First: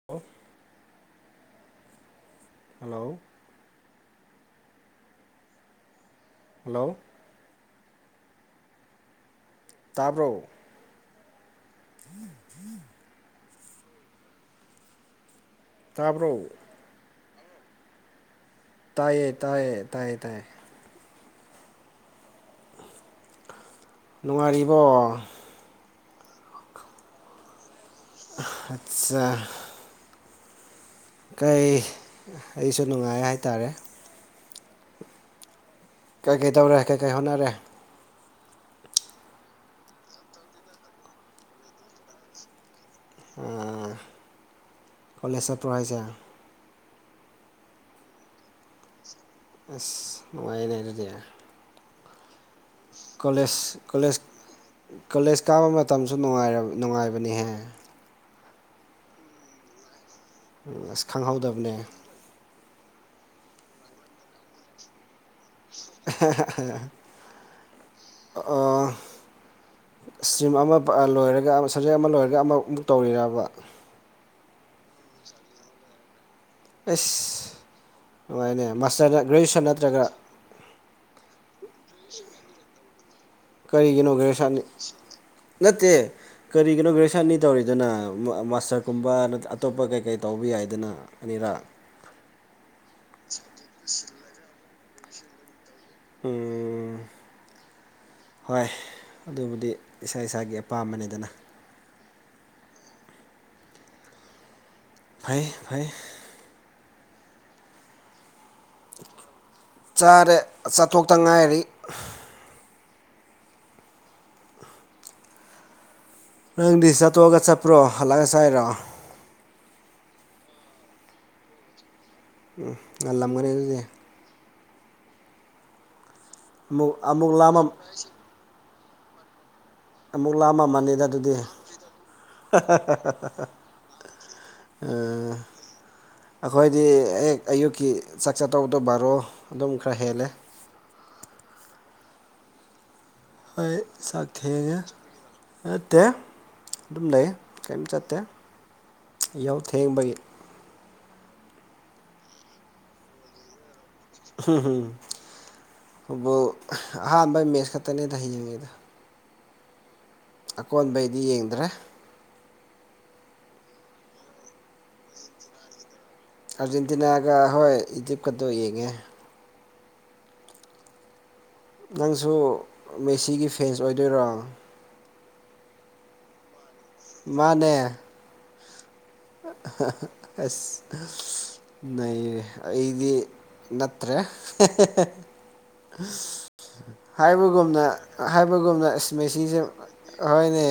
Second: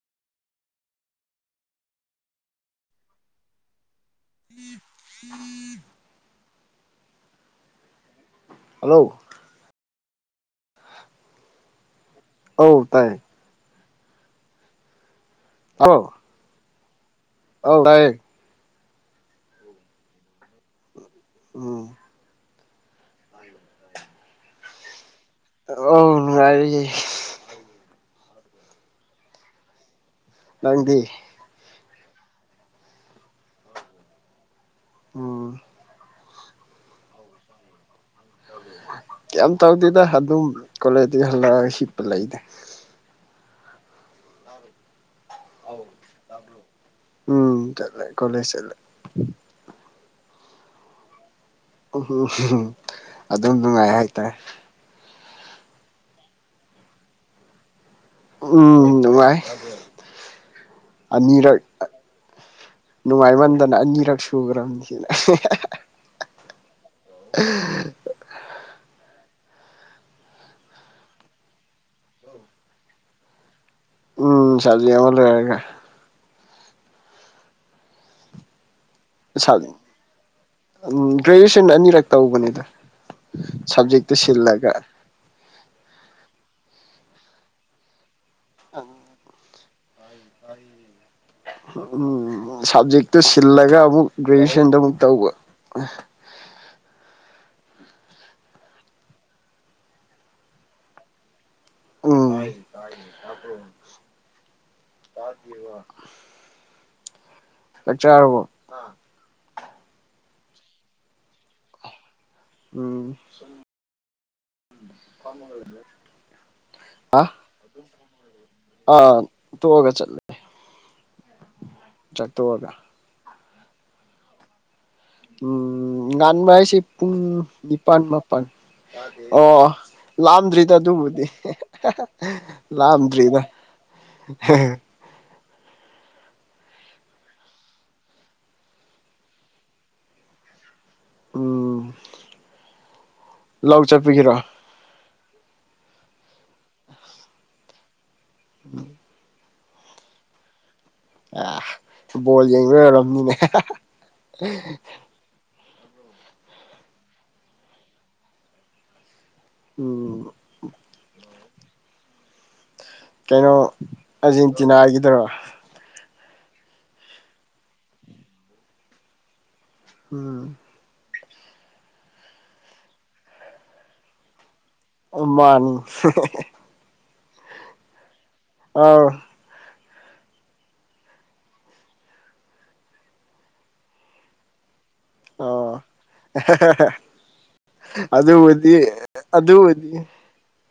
ꯑꯣꯜꯐ hello ꯎ ꯎ hello hello ꯇꯥꯕ꯭ꯔꯣ ꯎꯝ ꯑꯧ ꯇꯥꯏꯌꯦ ꯇꯥꯕ꯭ꯔꯣ ꯍ ꯇꯌꯦ ꯇꯥꯏꯌꯦ ꯇꯥꯏꯌꯦ ꯇꯥꯏꯌꯦ ꯇꯥꯏꯌꯦ ꯑꯣꯝ ꯅꯨꯡꯉꯥꯏꯔꯤꯕꯣ ꯑ ꯅꯨꯡꯉꯥꯏꯔꯤꯦ ꯑꯆꯥ ꯅꯪꯗꯤ ꯀꯩ ꯑꯩꯁꯨ ꯅꯨꯡꯉꯥꯏ ꯍꯥꯏꯇꯥꯔꯦ ꯎꯝ ꯀꯩ ꯀꯩꯇꯧꯔꯦ ꯀꯩꯀꯩ ꯍꯣꯠꯅꯔꯦ ꯀ ꯇꯧꯗꯦꯗ ꯑꯗꯨꯝ ꯀꯣꯂꯦꯖꯇꯒꯤ ꯍꯜꯂꯛꯑꯒ ꯁꯤꯠꯄ ꯂꯩꯗꯦ ꯀꯂꯦꯖꯗ ꯆꯠꯄꯔꯣ ꯍꯥꯏꯖꯦ ꯎꯝ ꯇꯂꯦ ꯀꯣꯂꯦꯖ ꯆꯠꯂꯦ ꯑꯁ ꯅꯨꯡꯉꯥꯏꯅꯦ ꯑꯗꯨꯗꯤ ꯎꯝ ꯑꯗꯨꯝ ꯀꯣꯂꯦꯖ ꯅꯨꯡꯉꯥꯏ ꯀꯣꯂꯦꯖ ꯍꯥꯏꯇꯥꯔꯦ ꯀꯣꯂꯦꯖ ꯀꯥꯕ ꯃꯇꯝꯁꯨ ꯅꯨꯡꯉꯥꯏꯕꯅꯤꯍꯦ ꯎꯝ ꯅꯨꯉꯥꯏ ꯑꯁ ꯈꯪꯍꯧꯗꯕꯅꯦ ꯅꯨꯡꯉꯥꯏꯃꯟꯗꯅ ꯑꯅꯤꯔꯛ ꯁꯨꯈ꯭ꯔꯕꯅꯤꯁꯅ ꯑ ꯏꯁꯇ꯭ꯔꯤꯝ ꯑꯃ ꯂꯣꯏꯔꯒ ꯑꯃ ꯁꯕꯖꯦꯛ ꯑꯃ ꯂꯣꯏꯔꯒ ꯑꯃꯃꯨꯛ ꯇꯧꯔꯤꯔꯕ ꯎꯝ ꯆꯖꯤ ꯌꯥꯕ ꯂꯔꯒꯦ ꯑꯦꯁ ꯅꯨꯡꯉꯥꯏꯅꯦ ꯃꯥꯁꯇꯔꯅ ꯒ꯭ꯔꯦꯖꯨꯦꯁꯟ ꯅꯠꯇ꯭ꯔꯒ ꯎꯝ ꯒ꯭ꯔꯦꯖꯨꯦꯁꯟ ꯑꯅꯤꯔꯛ ꯇꯧꯕꯅꯦꯗ ꯀꯔꯤꯒꯤꯅꯣ ꯒꯔꯦꯖꯨꯋꯦꯁꯟꯅꯤ ꯅꯠꯇꯦ ꯀꯔꯤꯒꯤꯅꯣ ꯒ꯭ꯔꯦꯖꯨꯦꯁꯟꯅꯤ ꯇꯧꯔꯤꯗꯅ ꯃꯥꯁꯇꯔꯒꯨꯝꯕ ꯑꯇꯣꯞꯄ ꯀꯩ ꯀꯩ ꯇꯧꯕ ꯌꯥꯏꯗꯅ ꯑꯅꯤꯔꯥ ꯎꯝ ꯁꯞꯖꯦꯛꯇꯨ ꯁꯤꯜꯂꯒ ꯑꯃꯨꯛ ꯒ꯭ꯔꯦꯖꯨꯑꯦꯁꯟꯗ ꯑꯃꯨꯛ ꯇꯧꯕ ꯎ ꯍꯣꯏ ꯑꯗꯨꯕꯨꯗꯤ ꯏꯁꯥ ꯏꯁꯥꯒꯤ ꯑꯄꯥꯝꯕꯅꯤꯗꯅ ꯎꯝ ꯐꯩ ꯐꯩ ꯆꯥꯛ ꯆꯥꯔꯔꯕꯣ ꯆꯥꯔꯦ ꯆꯥꯊꯣꯛꯇ ꯉꯥꯏꯔꯤ ꯎꯝꯃ ꯅꯪꯗꯤ ꯆꯠꯇꯣꯛꯑꯒ ꯆꯠꯄ꯭ꯔꯣ ꯍꯜꯂꯛꯏ ꯆꯥꯏꯔꯣ ꯑꯥ ꯇꯣꯛꯑꯒ ꯆꯠꯂꯦ ꯆꯥꯛ ꯇꯣꯛꯑꯒ ꯎꯝ ꯉꯜꯂꯝꯒꯅꯤ ꯑꯗꯨꯗꯤ ꯎꯝ ꯉꯥꯟꯕ ꯍꯥꯏꯁꯦ ꯑꯃꯨꯛ ꯄꯨꯡ ꯑꯃꯨꯛ ꯂꯥꯝꯃ ꯅꯤꯄꯜ ꯃꯥꯄꯜ ꯑꯣ ꯑꯃꯨꯛ ꯂꯥꯝꯗ꯭ꯔꯤꯗ ꯂꯥꯝꯃꯝꯃꯅꯤꯗ ꯑꯗꯨꯕꯨꯗꯤ ꯑꯗꯨꯗꯤ ꯂꯥꯝꯗ꯭ꯔꯤꯗ ꯎ ꯑꯩꯈꯣꯏꯗꯤ ꯍꯦꯛ ꯑꯌꯨꯛꯀꯤ ꯆꯥꯛ ꯆꯥꯠꯇꯧꯕꯗꯣ ꯕꯥꯔꯣ ꯑꯗꯨꯝ ꯈꯔ ꯍꯦꯜꯂꯦ ꯎꯝ ꯍꯣꯏ ꯂꯧ ꯆꯥꯛ ꯆꯠꯄꯒꯤꯔꯣ ꯊꯦꯡꯉꯦ ꯅꯠꯇꯦ ꯑꯗꯨꯝ ꯂꯩ ꯀꯔꯤꯝ ꯆꯠꯇꯦ ꯎꯝ ꯌꯥꯎ ꯊꯦꯡꯕꯒꯤ ꯑ ꯕꯣꯜ ꯌꯦꯡꯕ ꯂꯣꯏꯔꯔꯕꯅꯤꯅꯦ ꯎꯝꯝ ꯑꯗꯨꯕꯨ ꯑꯍꯥꯟꯕ ꯃꯦꯠꯁ ꯈꯛꯇꯅꯦꯗ ꯍꯌꯦꯡꯉꯦꯗ ꯎ ꯑꯀꯣꯟꯕꯩꯗꯤ ꯌꯦꯡꯗ꯭ꯔꯦ ꯀꯩꯅꯣ ꯑꯔꯖꯦꯟꯇꯤꯅꯥ ꯍꯥꯏꯒꯗꯔꯣ ꯑꯥꯔꯖꯦꯟꯇꯤꯅꯥꯒ ꯍꯣꯏ ꯏꯗꯤꯞꯀꯛꯇꯣ ꯌꯦꯡꯉꯦ ꯎꯝ ꯅꯪꯁꯨ ꯃꯦꯁꯤꯒꯤ ꯐꯦꯟꯁ ꯑꯣꯏꯗꯣꯏꯔꯣ ꯎ ꯃꯥꯅꯤ ꯃꯥꯅꯦ ꯑꯥꯎ ꯑꯁ ꯂꯩꯔꯦ ꯑꯩꯗꯤ ꯅꯠꯇ꯭ꯔ ꯑꯣ ꯍꯥꯏꯕꯒꯅ ꯑꯗꯨꯕꯨꯗꯤ ꯍꯥꯏꯕꯒꯨꯝꯅ ꯏꯁꯃꯦꯦꯁꯤꯁꯦ ꯑꯗꯨꯕꯨꯗꯤ ꯑꯅꯦ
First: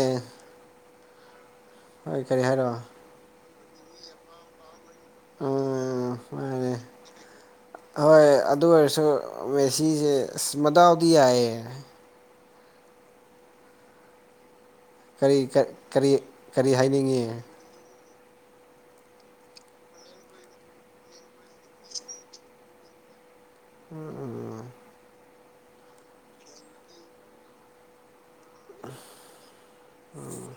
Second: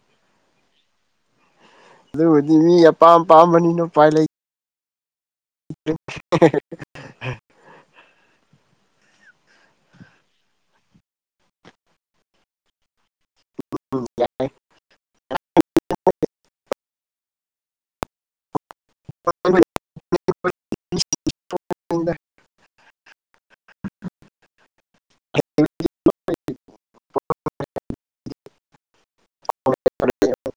ꯀꯔꯤ ꯑꯗꯨꯕꯨꯗꯤ ꯍꯥꯏꯔꯣ ꯃꯤ ꯑꯄꯥꯝꯄꯥꯝꯕꯅꯤꯅ ꯎꯄꯥꯏ ꯂꯩ ꯑꯣ [inaudible] ꯑ ꯍꯣꯏ ꯑꯗꯨ ꯑꯣꯏꯔꯁꯨ ꯃꯦꯁꯤꯁꯦ ꯑꯁ ꯃꯗꯥꯎꯗꯤ ꯌꯥꯏꯌꯦ ꯎꯝ ꯀꯔꯤ ꯀꯔꯤ ꯀꯔꯤ ꯍꯥꯏꯅꯤꯡꯉ [unintelligible] ꯎꯝ ꯎꯝ ꯎꯝ ꯈꯔ ꯎꯝ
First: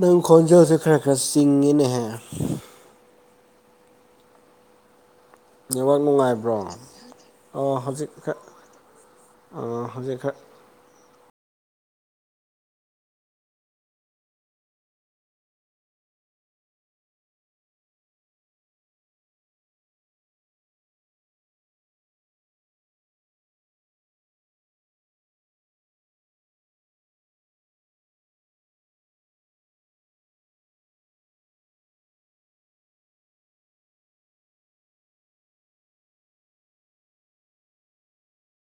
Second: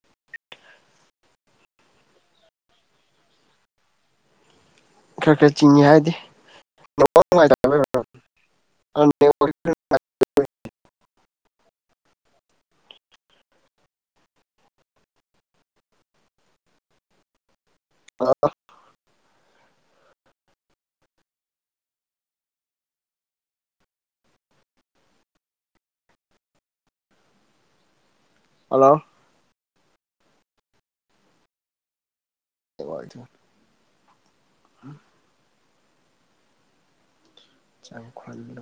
ꯅꯪ ꯈꯣꯟꯖꯦꯜꯁꯦ ꯈꯔ ꯈꯔ ꯆꯤꯡꯉꯤꯅꯦꯍꯦ ꯈꯔ ꯆꯤꯡꯉꯤ ꯅꯦꯠꯋꯥꯛ ꯍꯥꯏꯗꯤ ꯅꯨꯡꯉꯥꯏꯕ꯭ꯔꯣ ꯑꯣ ꯍꯧꯖꯤꯛ ꯈꯔ ꯍꯧꯖꯤꯛ ꯈꯔ ꯑ ꯍꯜꯂꯣ ꯆꯥꯎꯈꯠꯂꯨ